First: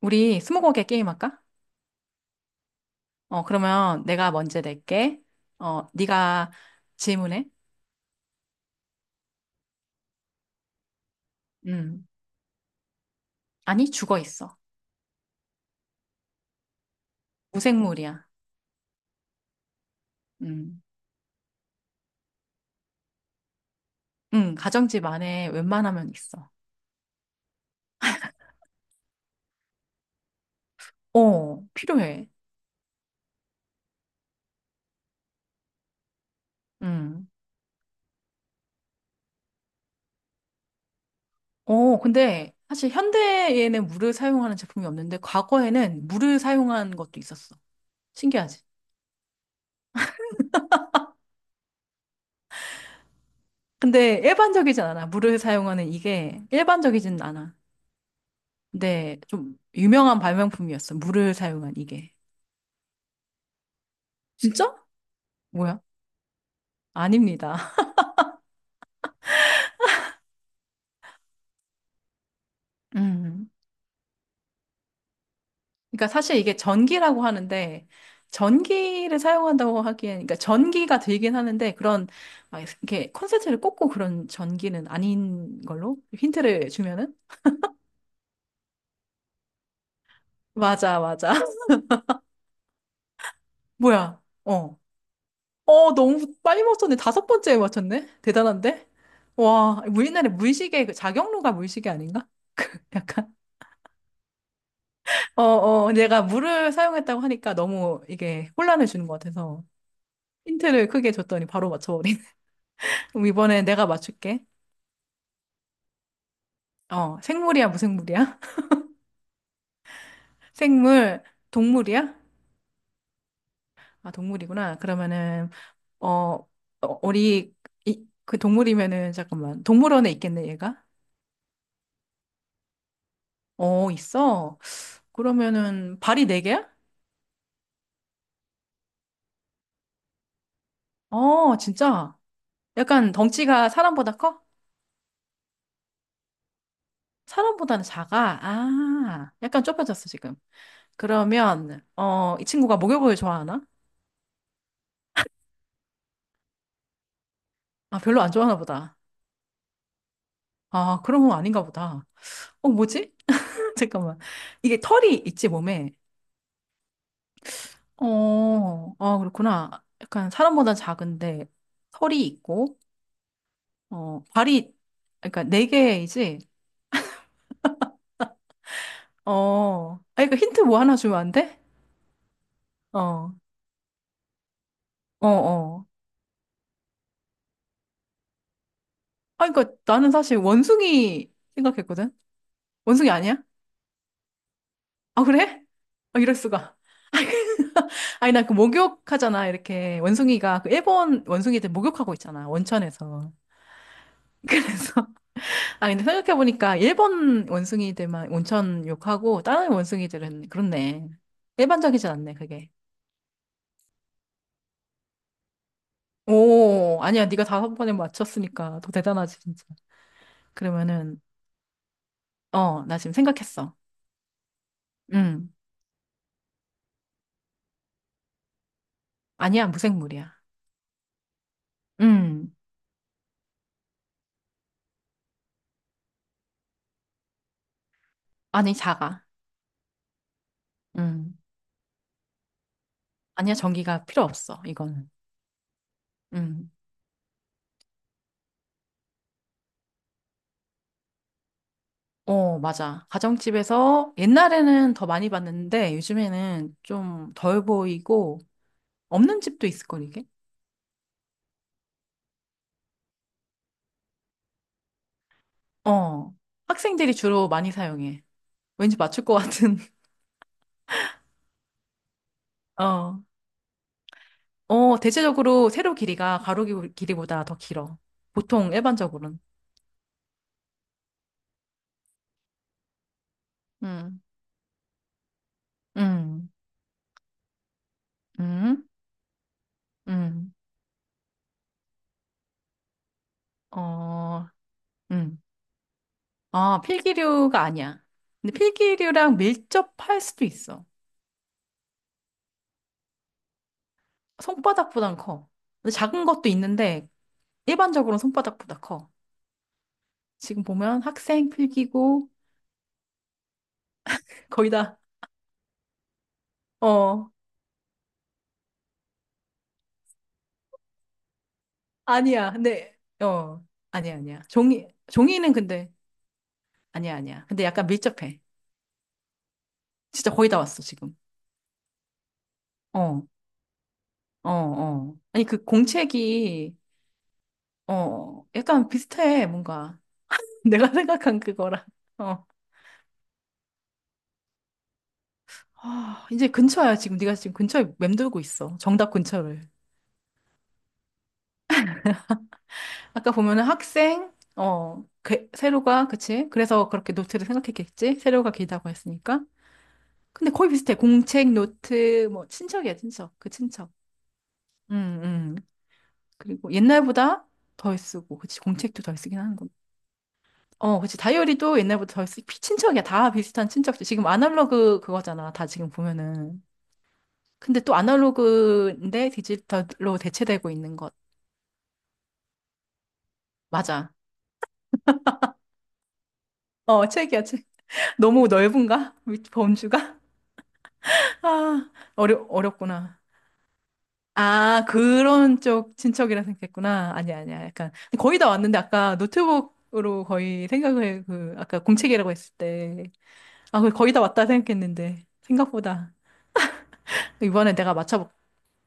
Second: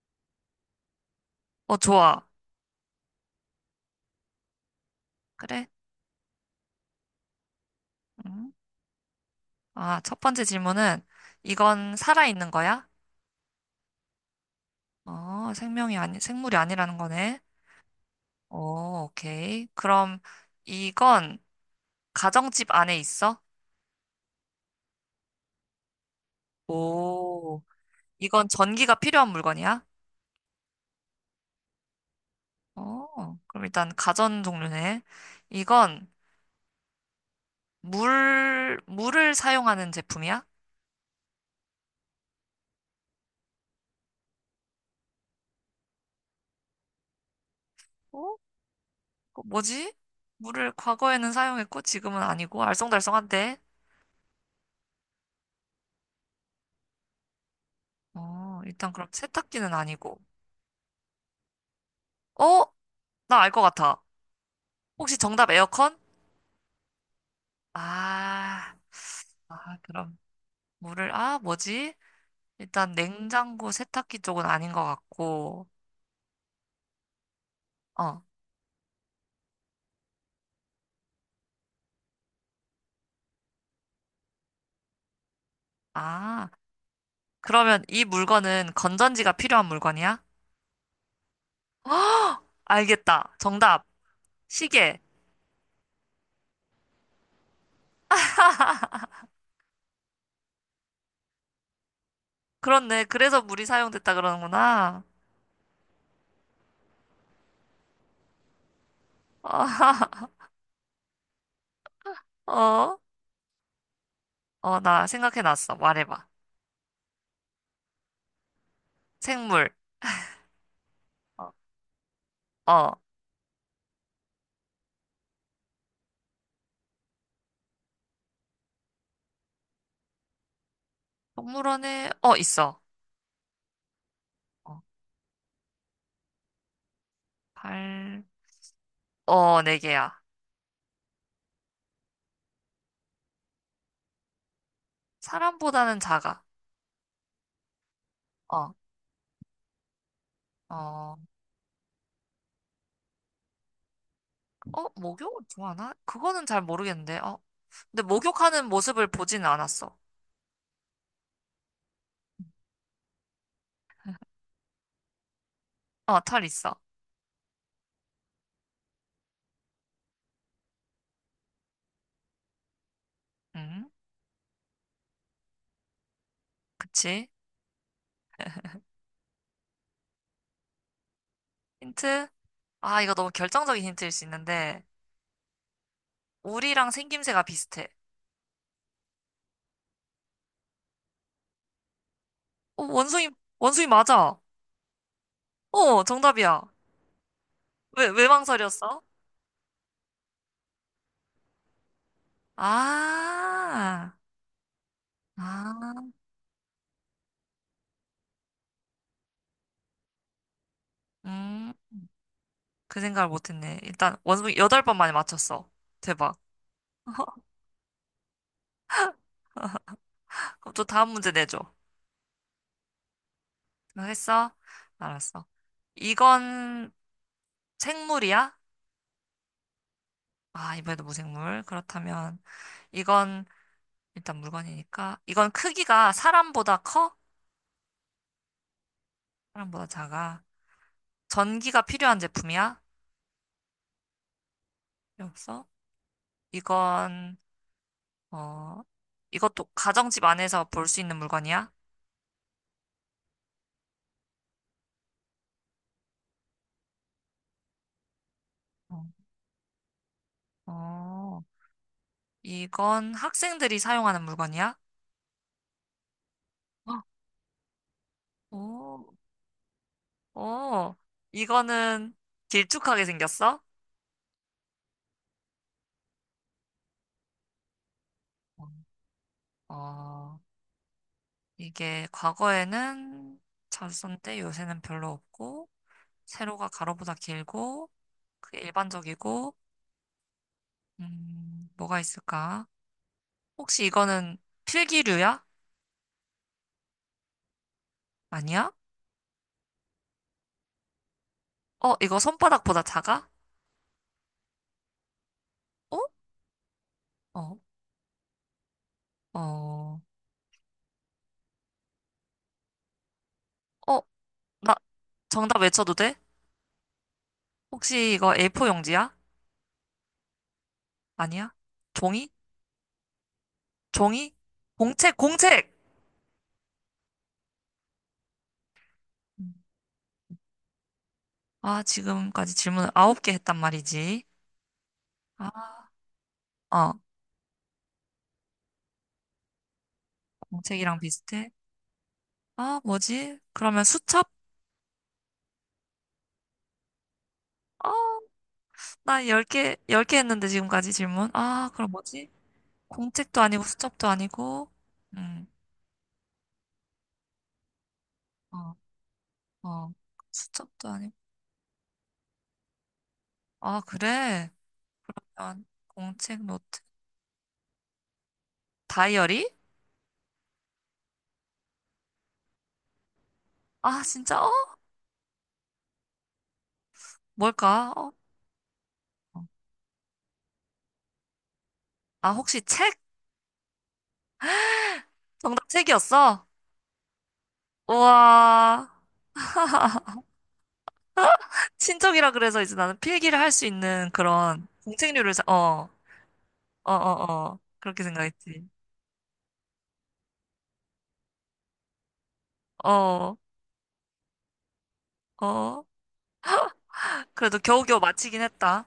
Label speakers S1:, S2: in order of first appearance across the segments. S1: 우리 스무고개 게임 할까?
S2: 어, 좋아.
S1: 어, 그러면 내가 먼저 낼게.
S2: 그래?
S1: 어, 네가 질문해.
S2: 음. 아, 첫 번째 질문은 이건
S1: 음.
S2: 살아있는 거야?
S1: 아니, 죽어 있어.
S2: 어, 생명이 아니, 생물이 아니라는 거네.
S1: 무생물이야.
S2: 오, 오케이. 그럼
S1: 음.
S2: 이건 가정집 안에 있어?
S1: 가정집 안에 웬만하면 있어.
S2: 오, 이건 전기가 필요한 물건이야?
S1: 어, 필요해.
S2: 어, 그럼 일단 가전 종류네. 이건
S1: 음.
S2: 물을 사용하는 제품이야?
S1: 어, 근데 사실 현대에는 물을 사용하는 제품이 없는데 과거에는 물을 사용한 것도 있었어.
S2: 어?
S1: 신기하지?
S2: 그거 뭐지? 물을 과거에는 사용했고 지금은 아니고 알쏭달쏭한데.
S1: 근데 일반적이진 않아. 물을 사용하는 이게 일반적이진 않아.
S2: 어, 일단 그럼
S1: 근데 좀
S2: 세탁기는
S1: 유명한
S2: 아니고.
S1: 발명품이었어. 물을 사용한 이게.
S2: 어? 나 알 것 같아.
S1: 진짜?
S2: 혹시 정답
S1: 뭐야?
S2: 에어컨?
S1: 아닙니다.
S2: 아, 아, 그럼 물을, 아, 뭐지? 일단
S1: 음.
S2: 냉장고, 세탁기 쪽은 아닌 것 같고,
S1: 그러니까 사실 이게 전기라고 하는데
S2: 어,
S1: 전기를 사용한다고 하기엔, 그러니까 전기가 들긴 하는데 그런 막 이렇게 콘센트를 꽂고 그런 전기는 아닌 걸로
S2: 아,
S1: 힌트를 주면은.
S2: 그러면 이 물건은 건전지가 필요한 물건이야?
S1: 맞아 맞아.
S2: 헉! 알겠다. 정답.
S1: 뭐야. 어,
S2: 시계.
S1: 어, 너무 빨리 맞췄네. 다섯 번째에 맞췄네. 대단한데. 와, 우리나라 물시계 그 자격로가 물시계 아닌가.
S2: 그렇네.
S1: 약간
S2: 그래서 물이 사용됐다 그러는구나.
S1: 어어, 내가 물을 사용했다고 하니까 너무 이게 혼란을 주는 것 같아서 힌트를 크게 줬더니 바로 맞춰버리.
S2: 어,
S1: 그럼 이번에 내가 맞출게.
S2: 어, 나 생각해놨어. 말해봐.
S1: 어, 생물이야, 무생물이야?
S2: 생물.
S1: 생물,
S2: 어,
S1: 동물이야?
S2: 어.
S1: 아, 동물이구나. 그러면은, 어, 어, 우리, 이, 그 동물이면은, 잠깐만. 동물원에 있겠네, 얘가?
S2: 동물원에, 어, 있어.
S1: 어, 있어.
S2: 어,
S1: 그러면은, 발이 네 개야?
S2: 팔, 어, 4개야.
S1: 어, 진짜. 약간 덩치가 사람보다 커?
S2: 사람보다는 작아.
S1: 사람보다는 작아.
S2: 어,
S1: 아, 약간 좁혀졌어, 지금.
S2: 어, 어,
S1: 그러면, 어, 이 친구가 목욕을 좋아하나?
S2: 목욕을 좋아하나? 그거는 잘 모르겠는데, 어.
S1: 아,
S2: 근데
S1: 별로 안 좋아하나
S2: 목욕하는
S1: 보다.
S2: 모습을 보진 않았어.
S1: 아, 그런 건 아닌가 보다. 어, 뭐지? 잠깐만. 이게 털이 있지, 몸에?
S2: 어, 털 있어.
S1: 어, 아, 그렇구나. 약간 사람보다 작은데 털이 있고,
S2: 음,
S1: 어, 발이, 그러니까 네 개이지?
S2: 그치.
S1: 어, 아, 그러니까 힌트 뭐 하나 주면 안 돼?
S2: 힌트? 아, 이거 너무
S1: 어,
S2: 결정적인 힌트일 수 있는데,
S1: 어, 어.
S2: 우리랑 생김새가 비슷해.
S1: 아, 그러니까 나는 사실 원숭이 생각했거든?
S2: 어,
S1: 원숭이
S2: 원숭이,
S1: 아니야?
S2: 원숭이 맞아.
S1: 아, 그래?
S2: 어,
S1: 아, 이럴
S2: 정답이야.
S1: 수가.
S2: 왜
S1: 아니, 나 그
S2: 망설였어?
S1: 목욕하잖아, 이렇게. 원숭이가, 그 일본 원숭이들 목욕하고 있잖아, 원천에서.
S2: 아,
S1: 그래서. 아, 근데
S2: 아,
S1: 생각해보니까 일본 원숭이들만 온천 욕하고 다른 원숭이들은, 그렇네.
S2: 음,
S1: 일반적이진 않네, 그게.
S2: 그 생각을 못했네. 일단, 원숭이 8번 만에 맞췄어. 대박.
S1: 오, 아니야. 네가 다섯 번에 맞췄으니까 더 대단하지, 진짜.
S2: 그럼 또 다음
S1: 그러면은,
S2: 문제 내줘.
S1: 어, 나 지금 생각했어.
S2: 너 했어? 알았어.
S1: 음.
S2: 이건 생물이야?
S1: 아니야, 무생물이야.
S2: 아, 이번에도 무생물. 그렇다면
S1: 음.
S2: 이건 일단 물건이니까 이건 크기가 사람보다 커?
S1: 아니, 작아.
S2: 사람보다 작아.
S1: 음.
S2: 전기가 필요한 제품이야?
S1: 아니야, 전기가 필요 없어, 이거는.
S2: 필요 없어?
S1: 음.
S2: 이건, 어, 이것도 가정집 안에서 볼 수 있는 물건이야?
S1: 어, 맞아. 가정집에서 옛날에는 더 많이 봤는데 요즘에는 좀 덜 보이고
S2: 어.
S1: 없는 집도 있을 걸, 이게?
S2: 어. 이건 학생들이 사용하는 물건이야?
S1: 어,
S2: 어.
S1: 학생들이 주로 많이 사용해. 왠지
S2: 오.
S1: 맞출 것 같은.
S2: 오. 이거는 길쭉하게
S1: 어,
S2: 생겼어?
S1: 어, 대체적으로 세로 길이가 가로 길이보다 더 길어.
S2: 어.
S1: 보통 일반적으로는.
S2: 어, 이게 과거에는 잘
S1: 음,
S2: 썼는데 요새는 별로 없고,
S1: 음,
S2: 세로가 가로보다 길고, 그게
S1: 음,
S2: 일반적이고,
S1: 음,
S2: 뭐가 있을까? 혹시 이거는
S1: 어, 음.
S2: 필기류야?
S1: 아, 필기류가 아니야. 근데
S2: 아니야?
S1: 필기류랑 밀접할 수도 있어.
S2: 어, 이거 손바닥보다 작아?
S1: 손바닥보단 커. 근데
S2: 어?
S1: 작은 것도 있는데,
S2: 어,
S1: 일반적으로는 손바닥보다 커.
S2: 어,
S1: 지금 보면 학생 필기고,
S2: 어,
S1: 거의
S2: 나
S1: 다.
S2: 정답 외쳐도 돼?
S1: 어,
S2: 혹시 이거 A4 용지야? 아니야? 종이?
S1: 아니야. 근데 어, 아니야
S2: 종이?
S1: 아니야. 종이,
S2: 공책,
S1: 종이는
S2: 공책!
S1: 근데 아니야 아니야. 근데 약간 밀접해.
S2: 음.
S1: 진짜 거의 다 왔어 지금.
S2: 아, 지금까지 질문을
S1: 어,
S2: 9개 했단 말이지.
S1: 어, 어. 아니 그
S2: 아,
S1: 공책이
S2: 어,
S1: 어 약간 비슷해 뭔가, 내가
S2: 공책이랑
S1: 생각한
S2: 비슷해?
S1: 그거랑. 어.
S2: 아, 뭐지? 그러면 수첩?
S1: 아, 이제 근처야 지금. 네가 지금 근처에
S2: 아,
S1: 맴돌고 있어. 정답
S2: 나
S1: 근처를.
S2: 10개, 열 개 했는데 지금까지 질문. 아, 그럼 뭐지?
S1: 아까
S2: 공책도 아니고
S1: 보면은
S2: 수첩도
S1: 학생,
S2: 아니고,
S1: 어
S2: 음,
S1: 그, 세로가, 그치? 그래서 그렇게 노트를 생각했겠지? 세로가
S2: 어,
S1: 길다고 했으니까.
S2: 어,
S1: 근데 거의
S2: 수첩도
S1: 비슷해.
S2: 아니고.
S1: 공책, 노트, 뭐, 친척이야, 친척. 그
S2: 아,
S1: 친척.
S2: 그래?
S1: 음, 음.
S2: 난 공책,
S1: 그리고
S2: 노트,
S1: 옛날보다 덜 쓰고, 그치, 공책도 덜 쓰긴
S2: 다이어리?
S1: 하는 건. 어, 그치, 다이어리도 옛날보다 친척이야. 다 비슷한
S2: 아,
S1: 친척들. 지금
S2: 진짜? 어?
S1: 아날로그 그거잖아. 다 지금 보면은. 근데
S2: 뭘까?
S1: 또
S2: 어?
S1: 아날로그인데
S2: 어.
S1: 디지털로 대체되고 있는 것.
S2: 아, 혹시 책?
S1: 맞아.
S2: 정답 책이었어?
S1: 어, 책이야, 책. 너무
S2: 우와.
S1: 넓은가? 밑 범주가? 아,
S2: 친척이라 그래서 이제 나는
S1: 어렵구나.
S2: 필기를 할 수 있는 그런
S1: 아, 그런
S2: 어,
S1: 쪽 친척이라
S2: 어, 어,
S1: 생각했구나. 아니야,
S2: 어,
S1: 아니야. 약간.
S2: 그렇게
S1: 거의 다
S2: 생각했지.
S1: 왔는데, 아까 노트북으로 거의 생각을, 그, 아까 공책이라고 했을 때.
S2: 어,
S1: 아, 그래, 거의 다 왔다 생각했는데.
S2: 어.
S1: 생각보다.
S2: 그래도
S1: 이번에 내가
S2: 겨우겨우
S1: 맞춰볼.
S2: 마치긴 했다.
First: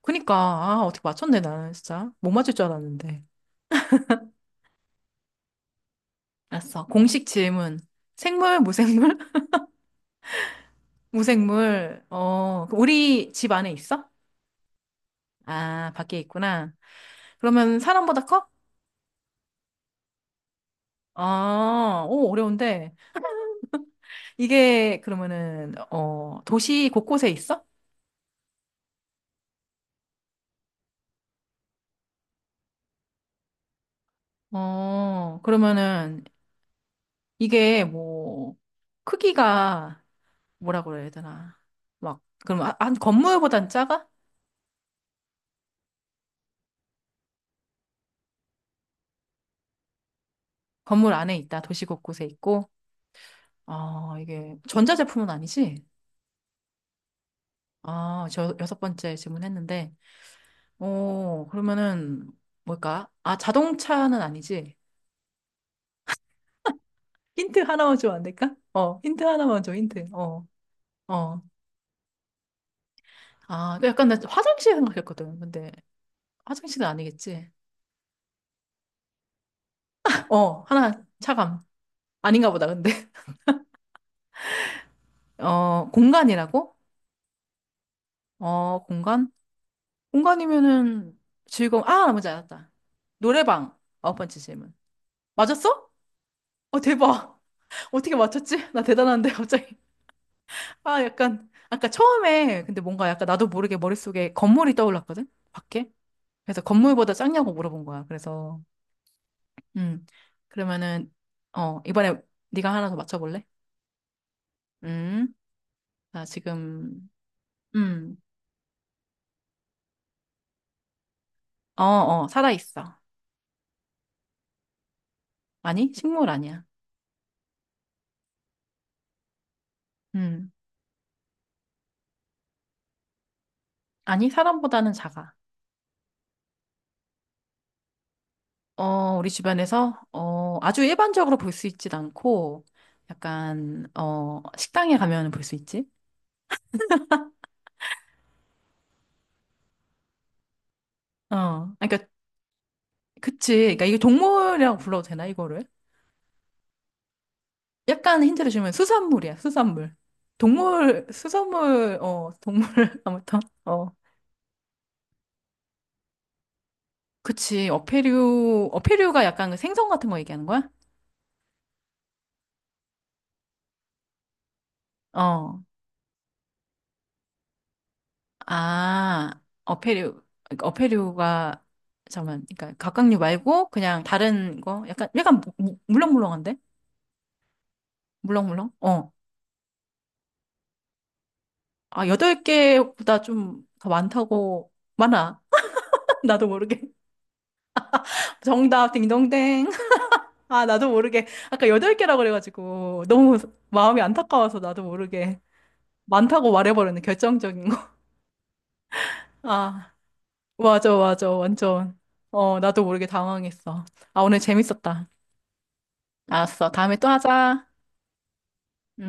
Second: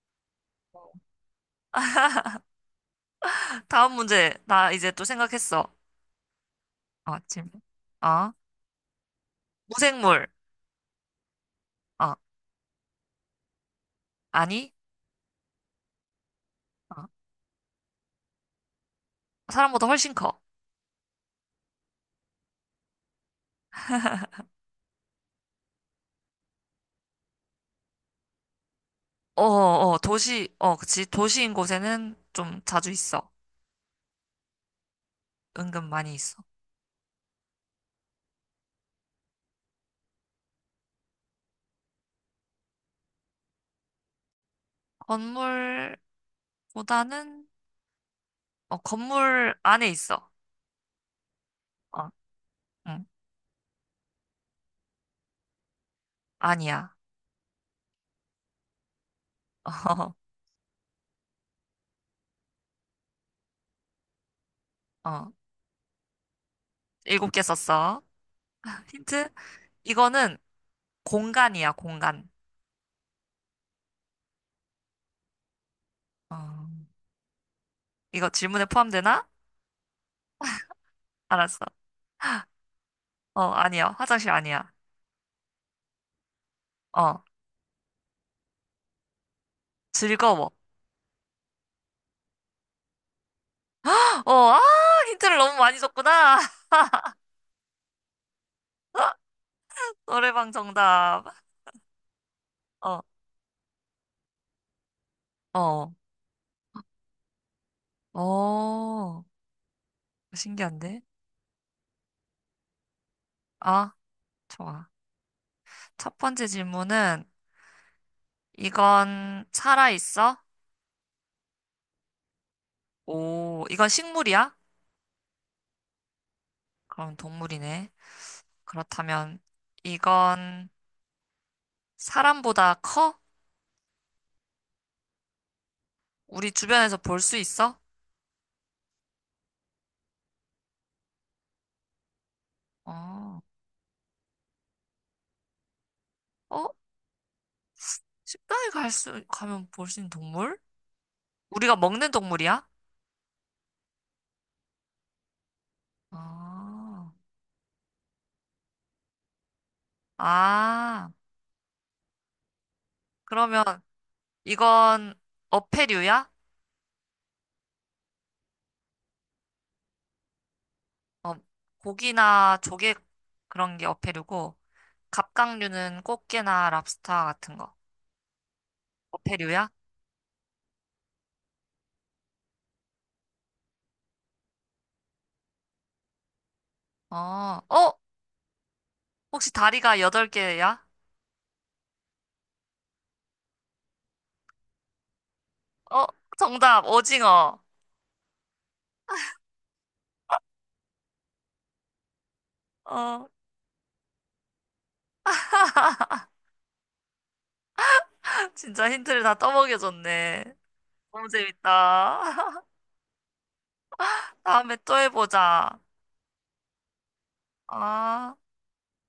S1: 그니까, 아, 어떻게 맞췄네, 나는 진짜. 못 맞출 줄 알았는데.
S2: 다음 문제. 나 이제 또 생각했어.
S1: 알았어.
S2: 어,
S1: 공식
S2: 질문.
S1: 질문.
S2: 어,
S1: 생물, 무생물?
S2: 무생물.
S1: 무생물.
S2: 어,
S1: 어, 우리 집 안에 있어?
S2: 아니.
S1: 아, 밖에 있구나.
S2: 어,
S1: 그러면 사람보다 커?
S2: 사람보다 훨씬 커.
S1: 아, 오, 어려운데. 이게, 그러면은, 어, 도시 곳곳에 있어?
S2: 어, 어, 어, 도시, 어, 그치. 도시인 곳에는 좀 자주 있어.
S1: 어,
S2: 은근 많이
S1: 그러면은,
S2: 있어.
S1: 이게 뭐, 크기가 뭐라 그래야 되나. 막, 그럼 한 한 건물보단 작아?
S2: 건물보다는, 어, 건물 안에 있어.
S1: 건물 안에 있다. 도시
S2: 어,
S1: 곳곳에 있고.
S2: 응,
S1: 아, 이게 전자제품은 아니지?
S2: 아니야.
S1: 아, 저 여섯 번째 질문했는데. 어, 그러면은 뭘까? 아, 자동차는 아니지?
S2: 어, 어, 7개
S1: 힌트 하나만
S2: 썼어.
S1: 주면 안 될까? 어, 힌트
S2: 힌트?
S1: 하나만 줘, 힌트.
S2: 이거는
S1: 어, 어.
S2: 공간이야, 공간.
S1: 아, 그 약간 나 화장실 생각했거든. 근데
S2: 어,
S1: 화장실은 아니겠지?
S2: 이거 질문에 포함되나?
S1: 어, 하나 차감.
S2: 알았어.
S1: 아닌가 보다, 근데.
S2: 어, 아니야. 화장실 아니야.
S1: 어, 공간이라고?
S2: 어,
S1: 어, 공간?
S2: 즐거워.
S1: 공간이면은 즐거움. 아, 나머지 알았다. 노래방. 아홉
S2: 어,
S1: 번째
S2: 아,
S1: 질문.
S2: 힌트를 너무 많이
S1: 맞았어?
S2: 줬구나.
S1: 어, 대박. 어떻게 맞췄지? 나 대단한데, 갑자기.
S2: 노래방
S1: 아,
S2: 정답.
S1: 약간, 아까 처음에, 근데
S2: 어,
S1: 뭔가 약간 나도 모르게 머릿속에 건물이 떠올랐거든? 밖에?
S2: 어,
S1: 그래서 건물보다 작냐고 물어본 거야. 그래서,
S2: 어,
S1: 음.
S2: 신기한데?
S1: 그러면은, 어, 이번에 네가 하나 더 맞춰볼래?
S2: 아, 좋아.
S1: 음.
S2: 첫
S1: 나
S2: 번째
S1: 지금,
S2: 질문은,
S1: 음.
S2: 이건 살아있어?
S1: 어, 어, 살아있어.
S2: 오, 이건 식물이야?
S1: 아니, 식물 아니야.
S2: 그럼 동물이네. 그렇다면,
S1: 음.
S2: 이건 사람보다 커?
S1: 아니, 사람보다는 작아.
S2: 우리 주변에서 볼 수 있어?
S1: 어, 우리 집안에서, 어, 아주 일반적으로 볼 수 있진 않고,
S2: 어,
S1: 약간, 어, 식당에 가면 볼 수 있지?
S2: 어? 가면 볼 수 있는 동물?
S1: 어,
S2: 우리가
S1: 그러니까,
S2: 먹는 동물이야?
S1: 그치. 그러니까 이게 동물이라고 불러도 되나, 이거를?
S2: 아,
S1: 약간 힌트를 주면 수산물이야, 수산물. 동물,
S2: 아,
S1: 수산물, 어, 동물, 아무튼,
S2: 그러면
S1: 어.
S2: 이건 어패류야?
S1: 그치. 어패류, 어패류가 약간 그 생선 같은 거 얘기하는 거야?
S2: 어, 고기나 조개 그런 게 어패류고,
S1: 어.
S2: 갑각류는 꽃게나 랍스타 같은 거.
S1: 아,
S2: 어패류야?
S1: 어패류, 그러니까 어패류가, 잠깐만, 그러니까 갑각류 말고 그냥 다른 거? 약간, 약간 물렁물렁한데?
S2: 어, 어,
S1: 물렁물렁? 어.
S2: 혹시 다리가 8개야?
S1: 아, 여덟 개보다 좀 더 많다고, 많아.
S2: 어,
S1: 나도 모르게.
S2: 정답, 오징어.
S1: 정답, 딩동댕. 아, 나도 모르게. 아까 여덟 개라고 그래가지고,
S2: 어,
S1: 너무 마음이 안타까워서 나도 모르게. 많다고 말해버렸네, 결정적인 거.
S2: 진짜 힌트를 다
S1: 아,
S2: 떠먹여줬네.
S1: 맞아,
S2: 너무
S1: 맞아, 완전.
S2: 재밌다.
S1: 어, 나도 모르게 당황했어. 아, 오늘
S2: 다음에 또
S1: 재밌었다.
S2: 해보자.
S1: 알았어. 다음에 또 하자.
S2: 아.
S1: 음.